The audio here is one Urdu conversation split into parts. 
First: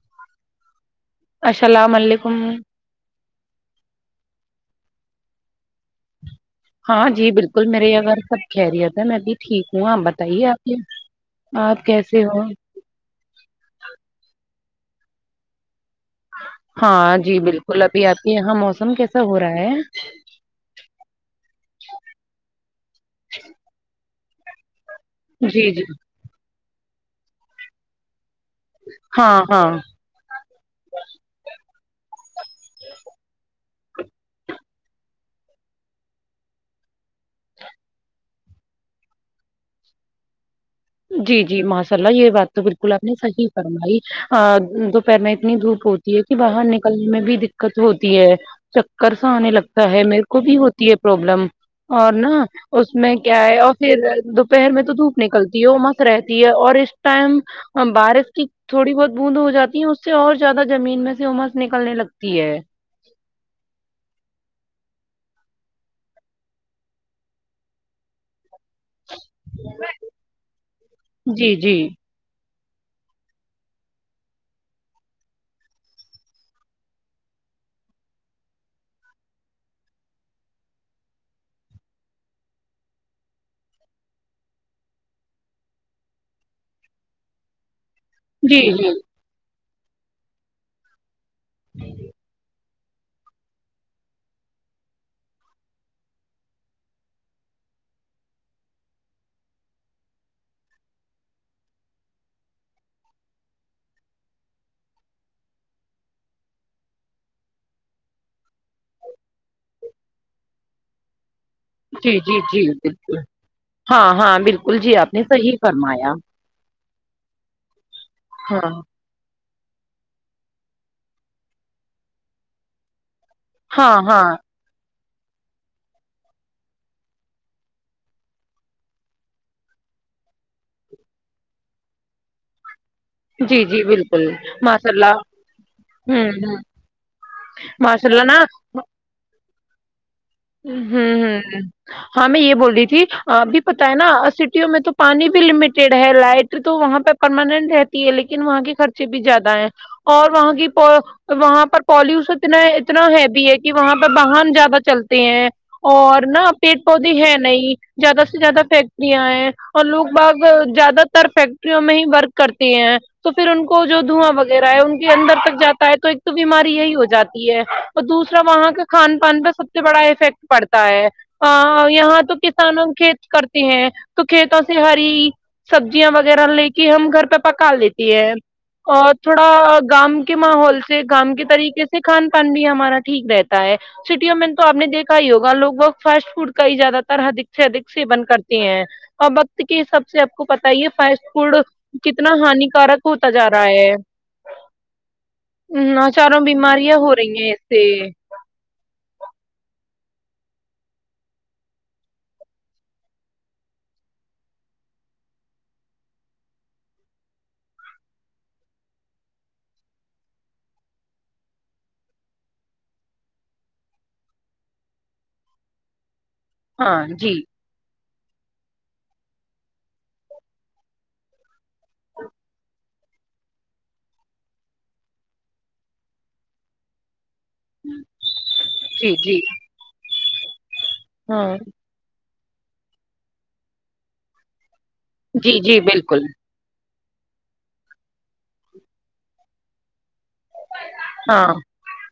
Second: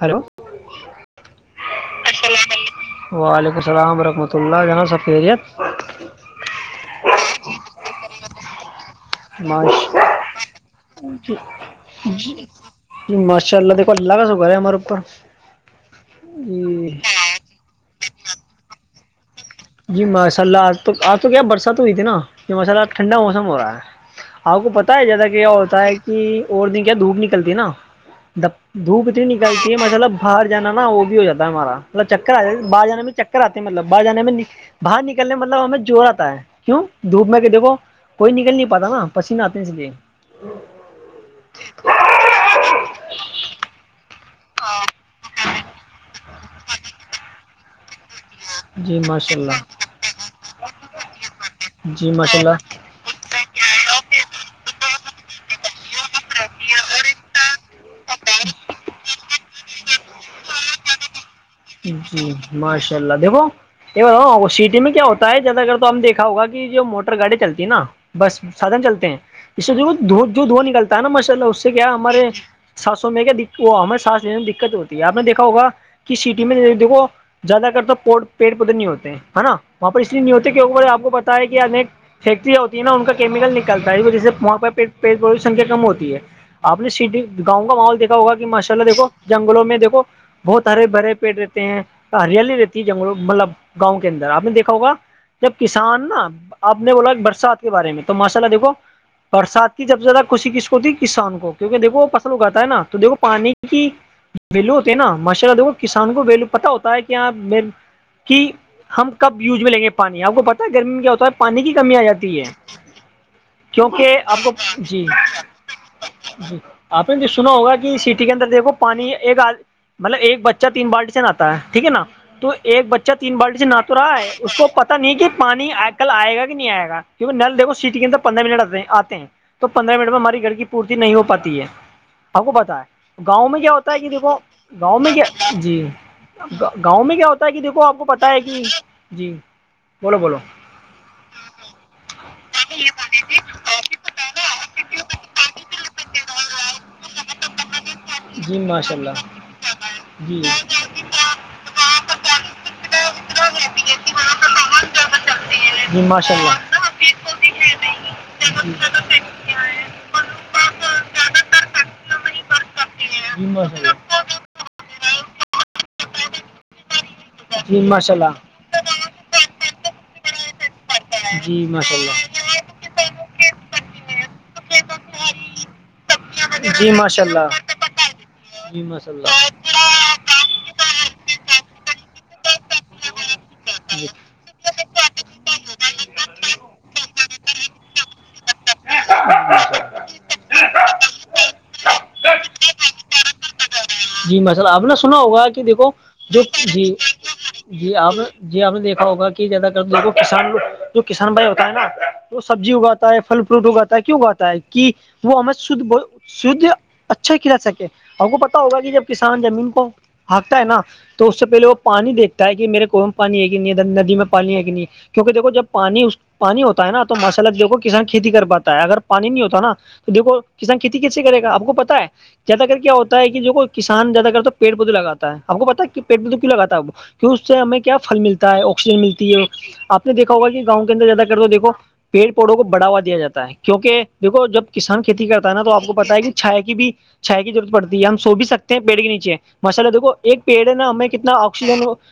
ہلو السلام علیکم وعلیکم السلام ورحمۃ اللہ جناب سفیریت ہاں جی بالکل میرے یہ گھر سب کہہ رہیا تھا میں بھی ٹھیک ماش ہوں آپ بتائیے آپ یہ آپ کیسے ہو جی ماشاء اللہ دیکھو اللہ کا سو گھر ہے ہمارے اوپر جی ہاں جی بالکل ابھی آپتی یہاں موسم کیسا ہوا جی مسالہ تو آج تو کیا برسات ہوئی تھی نا یہ مسالہ ٹھنڈا موسم ہو رہا ہے آپ کو پتا ہے جیادا کہ کیا جی ہوتا جی ہے کہ اور دن کیا دھوپ نکلتی ہے نا دھوپ اتنی ہاں ہاں نکلتی ہے مطلب باہر جانا نا وہ بھی ہو جات ہے ہمارا مطب چکر ج باہر جانے میں چکر آتا مطلب باہر جانے میں باہر نکلنے مطلب ہمیں جوور آتا ہے کیوں دھوپ میں کہ دیکھو کوئی نکل نہیں پاتا نا پسیینہ آتے ہیں اس لیے جی جی ماشاء اللہ یہ بات تو بالکل آپ نے صحی فمائی دوپہر میں اتنی دھوپ ہوتی ہے کہ باہر نکلنے میں بھی دقت ہوتی ہے جی چکر سا ماشاء آنے اللہ لگتا ہے میرے کو بھی ہوتی ہے پرابلم جی اور نا ماشاء اللہ اس اس میں کیا ہے اور پھر دوپہر میں تو دھوپ نکلتی ہے رہتی ہے اور اس ٹائم بارش کی تھوڑی بہت بوند ہو جاتی ہے اس سے اور زیادہ زمین میں سے امس نکلنے لگتی ہے ااء اللہ دھو ا سٹی میں کیا ہوتا ہے جیادہ اگر تو ہم دیکھا ہوگا کہ جو موٹر گاڑی چلتی ہے نا بس سادن چلتے ہیں اس سے جو د جو دھو نکلتا ہے نا ماشاء اللہ جی اس سے جی کیا ہمارے ساتس سو میں کیا ہمیں ساتس لینے میں دقت ہوتی ہے آپ نے دیکا ہوگ کہ سٹی میں دیکو زیادہ کر تو پیڑ پودے نہیں ہوتے ہیں نا وہاں پ پر اس لیے نہیں ہوتے کی آپ کو بتا ہے کہ فیکٹریاں ہوتی ہیں نا ان کا کیمکل نکلتا ہے جس سے وہاں پ سنکھیا کم ہوتی ہے آپ نے سٹی گاؤں کا محول د ہوگا کہ جی ماشاء اللہ جی دیکو جنگلوں میں دھو بہت ہرے بھرے پیٹ رہتے ہیں ہریالی رہتے جنگ مطلب گاؤں کے اندر آپ نے دیکھا ہوگا جب کسان نا آپ نے بولا برسات کے بارے میں تو ماشاء اللہ دیکھو برسات کی جب سے زیادہ خوشی کس کو تھی کسان کو کیونکہ دیکو فصل اگاتا ہے نا تو دیکھو پانی کی ویلو ہوتے ہے نا ماشاء اللہ دیکھو کسان کو ویلو پت ہوتا ہے کہ یہاں م کہ ہم کب یوز میں لیں گے پانی آپ کو پتا ہے گرمی میں کیا ہوتا ہے پانی کی کمی آ جی جاتی جی ہے جی بالکل ہاں کیوںکہ ہاں آپ کو بالکل جی آپ نے صحیح فرمایا جی آپ نے سنا ہوگا کہ سٹی کے اندر دیکھو ہاں پانی ایک مطلب ایک بچ تین بالٹی سے نہا ہے ٹھیک ہے نا تو ایک بچہ تین بالٹی سے نہ تو ہاں رہا ہاں ہے اس کو پ نہیں کہ پانی کل آئے گا کہ نہیں آئےا کیونکہ نل دیکو سٹی کے اندر پندرہ منٹ آتے آتے ہیں تو پندرہ منٹ میں ہماری گھر کی پورتی نہیں ہو پاتی ہے آپ کو پت ہے گاؤں جی میں کیا جی ہوتا ہے کہ بالکل دیکھو ماشاء گاؤں میں اللہ کیا جی ہوں ہوں گاؤں میں کیا ہوتا ہے کہ دیکھو آپ کو ماشاء اللہ پتا نا ہے کہ جی بولو بولو ہوں ہ ہاں میں یہ بول رہی تھی اب بھی پت ہے نا سٹیوں میں تو پانی بھی لمیٹیڈ ہے لائٹ تو وہاں پہ پرماننٹ رہتی ہے لیکن وہاں کے خرچے بھی زیادہ ہیں اور وہاں کی وہاں پر پالوشن اتنا اتنا ہیوی ہے کہ وہاں پہ باہن زیادہ چلتا اور نہا پیڑ پودے ہے نہیں زیادہ سے زیادہ فیکٹریاں ہیں اور لوگ باغ زیادہ تر فیک میں ہی ورک کرتی ہیں تو پھر ان کو جو دھواں وغیرہ ہے ان کے اندر تک جاتا تو ایک تو بیماری یہی ہو جاتی ہے جی اور ماشاء اللہ دوسرا وہاں کا کھان پان پہ سب سے بڑا افیکٹ پڑتا ہے جی ا ماشاء اللہ یہاں تو کسانوں کھیت کرتے ہیں تو کھیتوں سے ہری سبزیاں وغیرہ لے جی کے ہم ماشاء گھر پہ اللہ پکا لیتی ہے جی ماشاء اور اللہ تھوڑا گام کے ماحول سے گام کے طریقے سے کھان پان بھی ہمارا ٹھیک رہتا ہے سٹیوں میں تو آپ نے دیکا ہی ہوگ لوگ بت فاسٹ فوڈ کا ہی زیادہ تر ادک سے ادک سین کرتے اور وقت جی کے حساب سے آپ کو پت ہی ہے فاسٹ فوڈ کتنا ہان کارک ہوتا جا رہا ہے جی مسل آپ نے سنا ہوگا کہ دیکھو ہزاروں جو جی بیماریاں ہو رہی ہیں اس سے جی آپ جی آپ نے دیکھا ہوگا کہ زیادہ ت دیکو کسان جو کسان بھائی ہوتا ہے نا وہ سبزی اگاتا ہے پھل وٹو کہتا ہے کیوں کہتا ہے کہ وہ ہمیں شھ ب شھ اچھا کھلا سکے ہم کو پتا ہوگا کہ جب کسان زمین کو ہھکتا ہے نا تو اس سے پہلے وہ پانی دیکھتا ہے کہ میرے کونو میں پانی ہے کہ نہیں ندی میں پانی ہے کہ نہیں کیک دیکھو جب پانی پانی ہوتا ہے نا ہاں تو جی مسلب دیکھو کسان کھیتی کر پاتا ہے اگر پانی نہیں ہوتا نا تو دیکھو کسان کھیتی کیسے کرے گا آپ کو پت ہے اگر کیا ہوتا ہے کہ جو کوئی کسان زیادہ کرتا ہے پیٹ کو تو لگاتا ہے, اپ کو پتہ ہے پیٹ میں تو کیوں لگاتا ہے اپ کو- کہ اس سے ہمیں کیا پل ملتا ہے آکسیجن جی ملتی جی ہے آپ نے دیکھا ہوگا کہ گاؤں کے اندر زیادہ کر دو ہاں دیکو- پیڑ پڑوں کو بڑھوا دیا جاتا ہے کیونکہ دیکھو جب کسان کے- کھیتی کرتا جی ہے نا تو جی آپ کو پتا ہے بالکل کہ چھائے کی بھی- چائے کی ضرورت پڑتی ہے ہم سو بھی سکتے ہیں میڈی کے نیچے ماشاءاللہ دیکھو ایک پیڑے نا ہمیں کتنا- ہاں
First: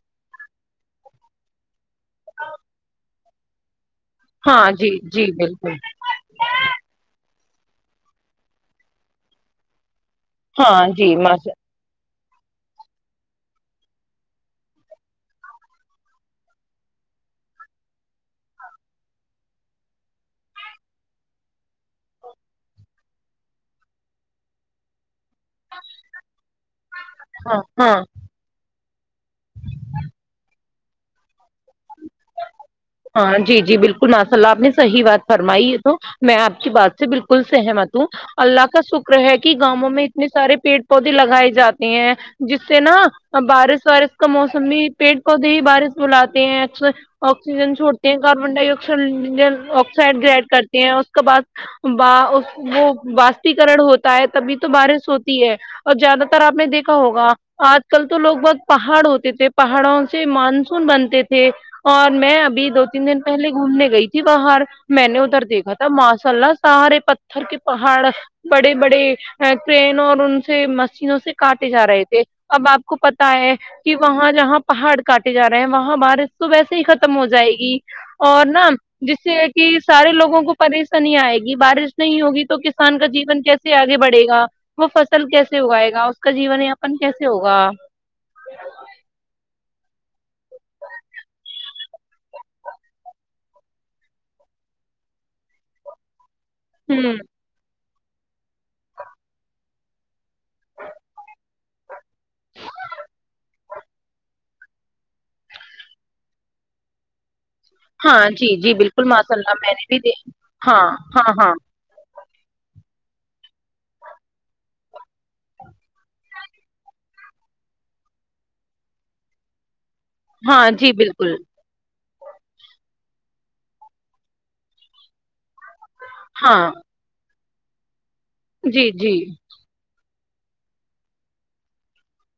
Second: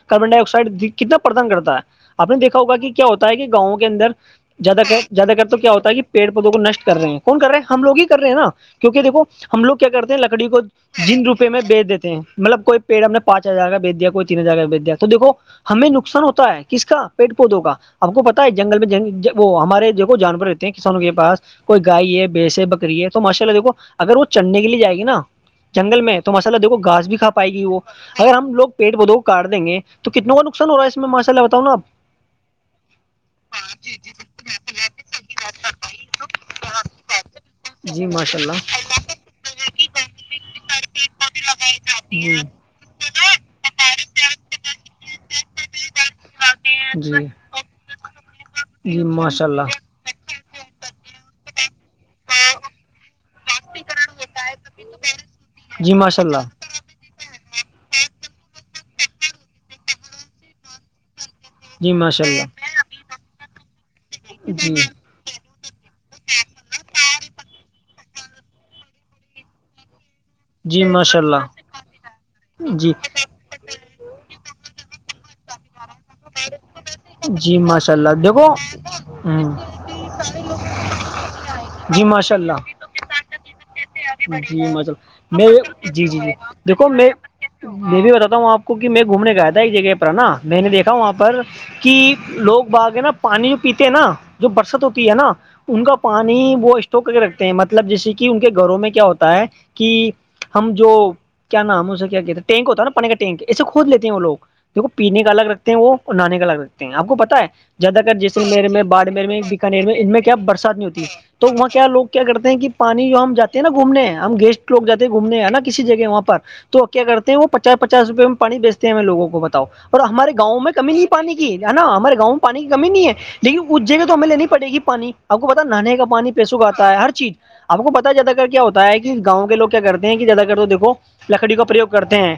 کاربن ڈائی آکسائڈ کتنا پردان کرتا ہے آپ نے دیکھا ہوگ کہ کیا ہوتا ہے کہ گاؤں کے اندر ہاں جی جی بالکل [unintelligible] کہ پیڑ پودوں کو نشٹ کر رہے ہیں کون کر رہ ہیں ہم لوگ ہی کر رہے ہیں نا کیونکہ دیکو ہم لگ کیا کرتے ہیں لگ ڑی کو ہاں جی جن روپے ماشا میں بیچ دیتے ہیں مطلب کوئی پیڑ ہم نے پانچ ہزار کا بھی دیا کوئی تین ہزار بھیج دیا تو دیکو ہمیں نقصان ہوتا ہے، کس کا پیڑ پودوں کا- ہم کو پت ہے جنگل میں وہ ہمارے ج جانور? کسانوں کے پاس کوئی گائے ہے بیس بکری ہے تو ماشاء اللہ دیکو اگر وہ چڑھنے کے لیے جائے گی نا- جنگل میں تو ماشاءاللہ دیکھو گاز بھی کھا پائے ہاں گی وہ ہاں اگر ہم لوگ- کاٹ دیں گے تو کتنےوں کا نقصان ہو رہا ہے اس میں ماشاء اللہ بتاؤں نا آپ- ہاں جی- جی بالکل ماسا اللہ، آپ نے صحی بات- فرمائیے تو میں آپ کی بات سے بالکل سہمت ہوں- اللہ کا شکر ہے کہ گاؤں میں اتنے سارے پیڑ پودے لگائے جاتے ہیں- جس سے نا اس بارش وارش کا موسم بھی پیڑ پودے ہی بارش بلاتے ہیں اکثر- آکسیجن چھوٹتے ہیں کاربن ڈائیکس سڈ گڈ کرتے ہیں اس کے بعد وہ- ہوتا ہے تبھی تو بارش ہوتی ہے اور زیادہ تر اپ نے دیکھا ہوگا - آج کل تو لوگ بہت پہاڑ ہوتے تھے پہاڑوں سے مانسون بنتے تھے- جی اور ماشاء میں اللہ ابھی دو تین دن پہلے گھومنے گئی تھی باہر جی میں نے ادھر دیکھا تھا- ماشاء اللہ سارے پتھر کے پہاڑ بڑے- بڑے کرن اور ان- سے جی مشینوں ماشاء سے کاٹے جا رہے تھے اب اللہ آپ جی کو پتا ہے- کہ وہاں جہاں پہاڑ کاٹے جا رہے ہیں وہاں بارش تو ویسے ہی ختم ہو جائے جی گی- ماشاء اللہ اور دیکھو نا جس سے ہ کہ سارے لوگوں کو پریشانی آئے گی بارش نہیں ہوگی تو کیا- پاکستان- جیب میں اگائے گا جی جی اس کا جی جیون دیکھو یاپن میں کیسے ہوگا میں بھی بتاتا ہوں آپ- کیونکہ میں گھومنے گ آیا تھا ایک جگہ پر نا میں نے دھا وہاں پر- کہ لوگ باگ ہے نا پانی جو پیتے ہیں نا جو برست ہوتی ہے نا ان کا پانی وہ اسٹ کر ہوں کے رکھتے ہیں مطلب جیسے کہ ان کے گھروں میں کیا ہوتا ہے کہ ہم جو- کیا نام اسے کیا کہتا ٹینک ہوتا نا پانی کاٹینک ایے کھود لیتے ہیں وہ لوگ- جو کو پینے کا الگ رکھتے ہیں وہ نہانے کا الگ رکھتے ہیں آپ کو پتا ہے- زیادہر ہاں جی جیسلمیر جی میں بالکل باڑمیر ماشاء میں اللہ بیکانیر نے میں بھی ان دے میں کیا برسات ہاں نہیں ہوتی ہے ہاں تو ہاں وہاں کیا لوگ- کیا کرتے ہیں کہ پانی جو ہم جاتے ہیں نا گھومنے ہم گیسٹ لوگاتے ہیں گھومنے ہیں ہے نا کسی جگہ وہاں پر- تو کیا کرتے ہیں وہ پچاس پچاس روپئے میں پانی بیچتے ہیں ہمیں لگوں کو بتاؤ- اور ہمارے گاؤں ہاں میں جی کمی ت بالکل پانی کی- نا ہمارے گاؤں میں پانی کی کمی نہیں ہے لیکن اسھ جگہ تو ہمیں لینی پڑے گی پانی- آ کو پتا نہانے کا پانی ہاں پیسوں کا آتا ہے, ہر چیز آ کو پتا جیاد کر کیا ہوتا جی ہے کہ جی گاؤں کے لگ- کرتے ہیں کہ زیادہ تر تو دیکو لکڑی کا پرریوگ کرتے ہیں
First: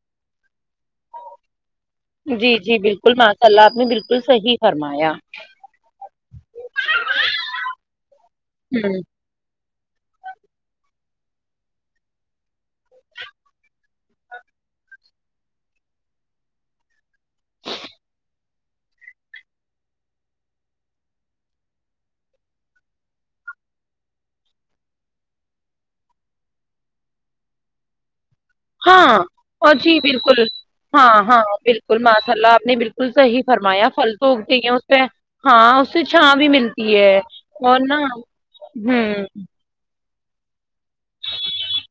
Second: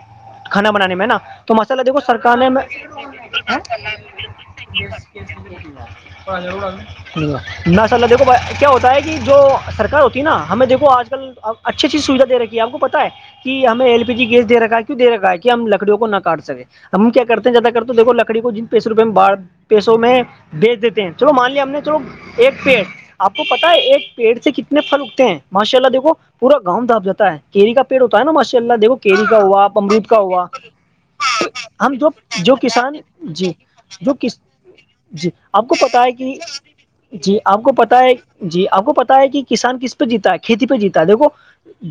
کانا بنانے میں نا تو مسالا دیکو- کھانے جی میں- جی بالکل ماشاء اللہ آپ نے بالکل صحیح فرمایا ناسء اللہ دیکھو کیا ہوتا ہوں ہے کہ جو سرار ہوتی ہے نا ہمیں دیکھو- اج کل اچھی- اچھی صورت دے رکھی ہے اپ کو پتہ ہے- کہ ہمیں ایل پی جی گیس دے رکھا ہے کیوں دے رکھا ہے کہ ہم لکڑیوں کو نہ کاٹ سکے- ہم کیا کرتے ہیں زیادہ کر تویکو لکڑی کو جن پیسے روپئے میں بڑھ- پیسوں میں بیج دیتے ہیں چلو مان لیا ہم نے چلو- ایک پیڑ آپ کو پتا ہے ایک پیڑ سے کتنے پھل اگتے ہیں ماشاء اللہ دیکھ پورا گاؤں داپ جا ہے کیری کا پیڑ ہوتا ہے نا ماشاء اللہ دیکھو ہاں کیری کا ہوا اور جی امرود کا بالکل ہوا ہاں ہاں ہم بالکل جو ماشاء اللہ جو آپ نے کسان بالکل صحیح جی فرمایا جو پھل تو کس اگتے ہیں اس پہ جی آپ کو ہاں اس پتا سے ہے کہ چھاں بھی ملتی ہے جی آپ کو اور نا پتا ہے جی آپ کو پتا ہوں ہے کہ کسان کس جیتا ہے کھیتی پہ جیتا ہے دیکو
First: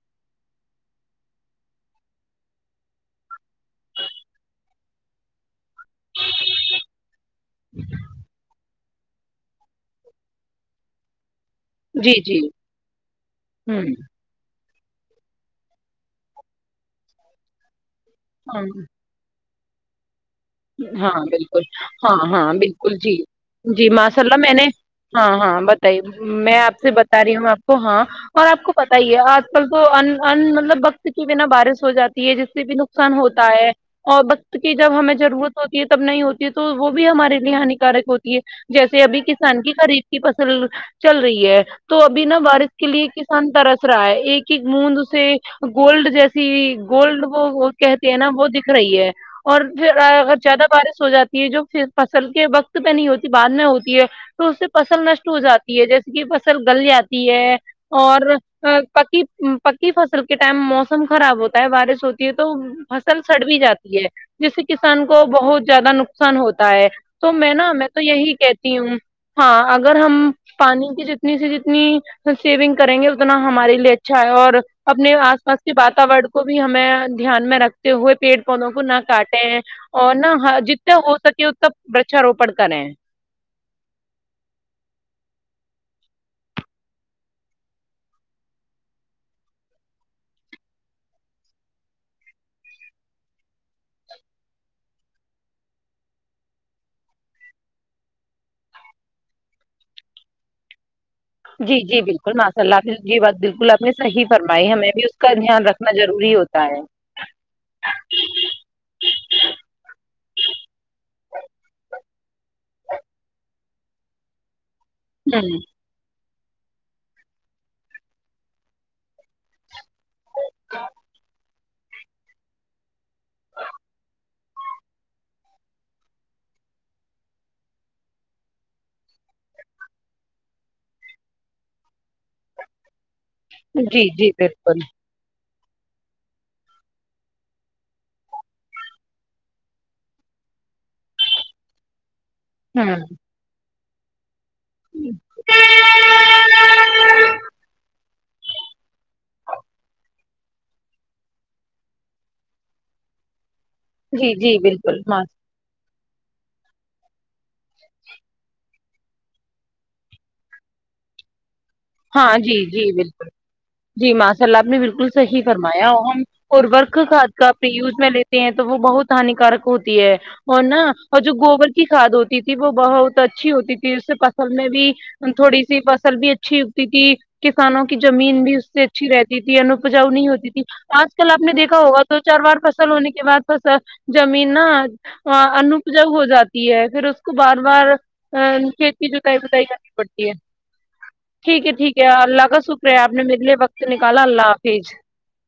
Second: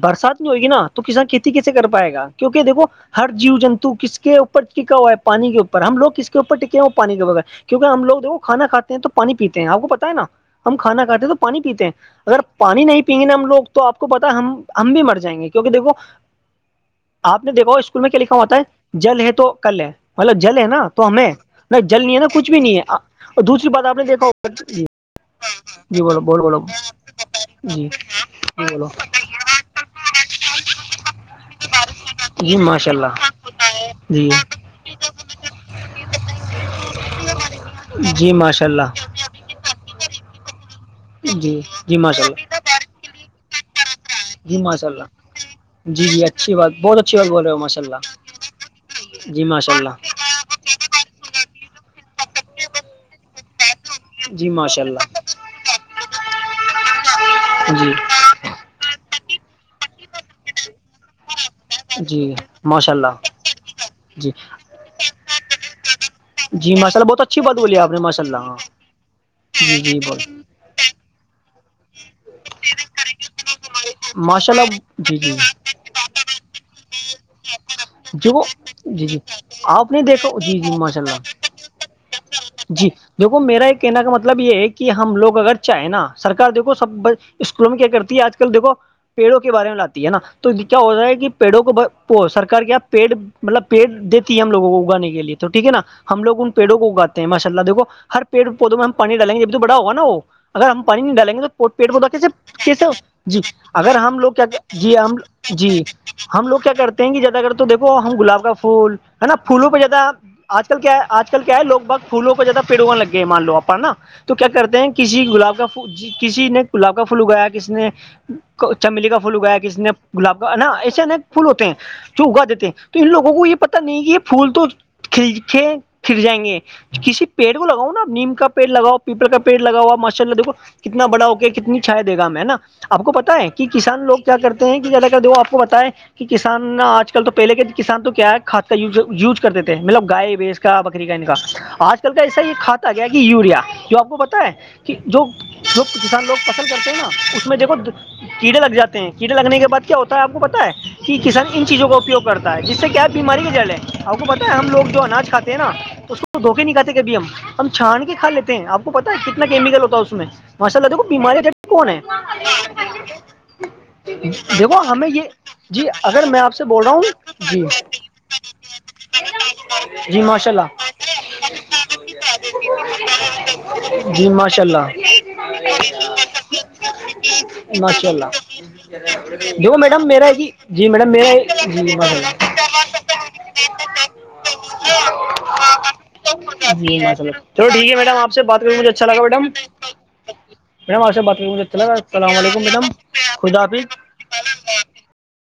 برسات نہیں ہوئےگی نا تو کسان کھیتی کیسے کر پائے گا کیونکہ دیکھو ہر جیو جنتو کس کے اوپر ٹکا ہوا ہے پانی کے اوپر ہم لوگ کس اوپر ٹکے وہ پانی کے بغیر کیونک ہم لو جو وہ کھانا کاتے- تو پانی پیتے ہیں آپ کو پتا ہے, نا ہم کھانا کھاتے ہیں تو پانی پیتے ہیں جی جی اگر پانی نہیںی- ہم لوگ تو ہوں آپ کو پتا ہم ہم بھی مر جائیں گے کیونکہ دیکھو آپ نے دیکھو اس کو- میں کیا لکھا ہوتا ہاں ہے جل ہے تو کل ہے- مطلب جل ہے, نا تو ہاں ہمیں بالکل نہیں جل نہیں ہاں ہے نا کچھ ہاں بھی نہیں بالکل جی ہے دوسری بات جی آپ نے ماشاء دیکھا اللہ ہو میں نے ج- جی بولو بول بولو ساری ہوں آپ ہاں اور آپ کو پت ہی ہے آج کل تو مطلب وقت کے بنا بارش ہو جاتی ہے جس جی سے ب ماشاء نقصان اللہ ہوتا ہے اور جی وقت کی جب ہمیں ضرورت تی تب نہیں ہوتی ہے تو وہ بھی ہمارے لیے ہانیکارک جی ہوتی ہے ماشاء اللہ جیسے ابھی کسان کی خریف کی فصل چل رہی جی ہے جی تو ابھی ماشاء نا اللہ بارش کے لیے کسان ترس رہا ہے ایک جی ایک ماشاء مونند اللہ اسے جی گولڈ جی جیسی اچھی بات بہت اچھی گولڈ بات بول رہے ہو وہ ماشاء کہتے ہیں نا وہ دکھ رہی ہے اللہ جی اور ماشاء اللہ پھر اگر زیادہ بارش ہو جاتی ہے جو پھر فصل کے وقت پہ نہیں ہوتی بعد میں ہوتی جی تو اس سے ماشاء اللہ فصل نشٹ ہو جاتی ہے جیسے کہ فصل گل جاتی ہے جی اور پکی پکی فصل کے ٹائم موسم خراب ہوتا ہے بارش ہوتی ہے جی تو ماشاء اللہ فصل سڑ بھی جاتی ہے جی جس سے کسان کو بہت زیادہ نقصان ہوتا جی ہے ماشاء اللہ بہت تو اچھی میں بات نا بولی میں آپ تو نے ماشاء یہی اللہ ہاں کہتی ہوں ہاں جی اگر جی بول ہم پانی کی جتنی سےی جتنی سیونگ کریں گے اتنا ہمارے لیے اچھا ہے اور ماشاء اللہ اپنے جی جی آس پاس کے واتور کو بھی ہمیں دھیان میں رکھتے ہوئے جی پیڑ وہ پودوں کو نہ جی جی کاٹے آپ نے اور نہ دیکھا جی جی جتنا ماشاء ہو اللہ سکے انا ورچاروپن کریں جی دیکھو میرا ایک کہنے کا مطلب یہ ہے کہ ہم لگ اگر چاہیں نا سرک دیکو سب اسکولوں میں کیا کرتی ہے آج کل دیکھو پیڑوں کے بارے میں لاتی ہے نا تو کیا ہوتا ہے کہ پیڑوں کو سرک کیا پیڑ مطلب پیڑ دیتی ہے ہم لوگوں کو اگانے کے لیے تو ٹھیک ہے نا ہم لوگ ان پیڑوں کو اگاتے ہیں ماشاء اللہ دیکو ہر پیڑ پودوں میں ہم پانی ڈالیں گے یہ بھی تو بڑا ہوگا اگر ہم پانی نہیں ڈیں گے جی پیٹ جی پودا کیس بالکل ماشاء اللہ کیسے آپ ہو نے یہ بات جی بالکل آپ اگر ہم لوگ کیا کیا جی ہم جی روری ہوتا وگ کیا ہے کرتے ہیں کہ زیادہ اگر تو دیکھو ہم گلاب کا پھول ہے نا پھولوں پہ زیادہ آج کل کیا آج کل کیا ہے لو بھگ پھولوں کو زیادہ پیڑ ہواں لگ گئے مان لو آ اپ نا تو کیا کرتے ہیں کسی گلاب کا ہوں ج کسی نے گلاب کا پھول اگایا کسی نے چمیلی کا پھول اگایا کسی نے گلاب کا ہےا ایسے انک پھول ہوتے ہیں جو اگا دیتے ہیں تو ان لوگوں کو یہ پتا نہیں کہ یہ پھول تو کل کے پھر جائیں گے کسی پیڑ کو لگاؤ نا آپ نیم کا پیڑ لگاؤ پیپل کا پیڑ لگاؤا ماشاء اللہ دیکو کتنا بڑا ہو کے کتنی چھائے دے گا ہم ہے نا آپ کو پتا ہے کہ کسان جی لوگ جی کیا کرتے ہیں بالکل کہ الگ دو آپ کو بتائیں کہ کسان آج کل تو پہلے کے کسان تو کیا ہے کھاد کا یوز کرتے تھے مطلب گائے بیس بکری کا نکا آج کل کا ایسا یہ کھاتا گیا ہوں کہ یوریا جو آپ کو پتا ہے کہ جو جو کسان لوگ فصل کرتے ہیں نا اس میں دیکھو کیڑے لگ جات ہیں کیڑے لگنے کے بع کیا ہوتا ہے آپ کو پتا ہے کہ کسان ان چیزوں کا اپپیگ کرتا ہے جس سے کیا بیماری کے جلیں آپ کو جی پتا ہے جی ہم لوگ بالکل جو اناج کاتے نا اس کو دھوکے نکاتتے کبھی ہم ہم چھان کے کھ لیتے ہیں آپ کو پتا ہے کتنا کیمیکل ہوتا ہے اس میں ماشاء اللہ دیکھ ب بیماریاں ہاں جی جی بالکل جی ماشاء اللہ آپ نے دیکھو ہمیں بالکل یہ صحیح جی فرمایا ہم اگر میں آپ سے بول رہا اورورق ہوں کھاد کا جی اپنے یوز میں ہیں تو وہ بہت ہانیکارک ہوتی ہے جی ماشاء اور اللہ نا اور جو گوبر کی کھاد ہوتی وہ بہت اچھی ہوتی تھی اس سے جی فصل ماشاء میں اللہ بھی تھوڑی سی فصل بھی اچھی تھی کسانوں کی ماشاء اللہ زمین بھی اس سے اچھی رہتی تھی دیکھو میڈم انپجاؤ میرا نہیں ہے کہ ہوتی تھی جی میڈم آج میرا کل آپ نے ہے دیکھا جی ہوگا ماشاء تو چار اللہ بار فصل ہونے کے بعد زمین نا انپجگ ہو جاتی ہے جی پھر اس ماشاء کو اللہ بار چلو ٹھیک بار ہے میڈم آپ سے ا بات کر کے کھیتی جتائی بتائی کرنی پڑتی ہے مے وہا سے ب ٹھیک ہے ٹھیک ہے اللہ کا شکر ہے آپ نے میرلے وقت نکالا اللہ حافظ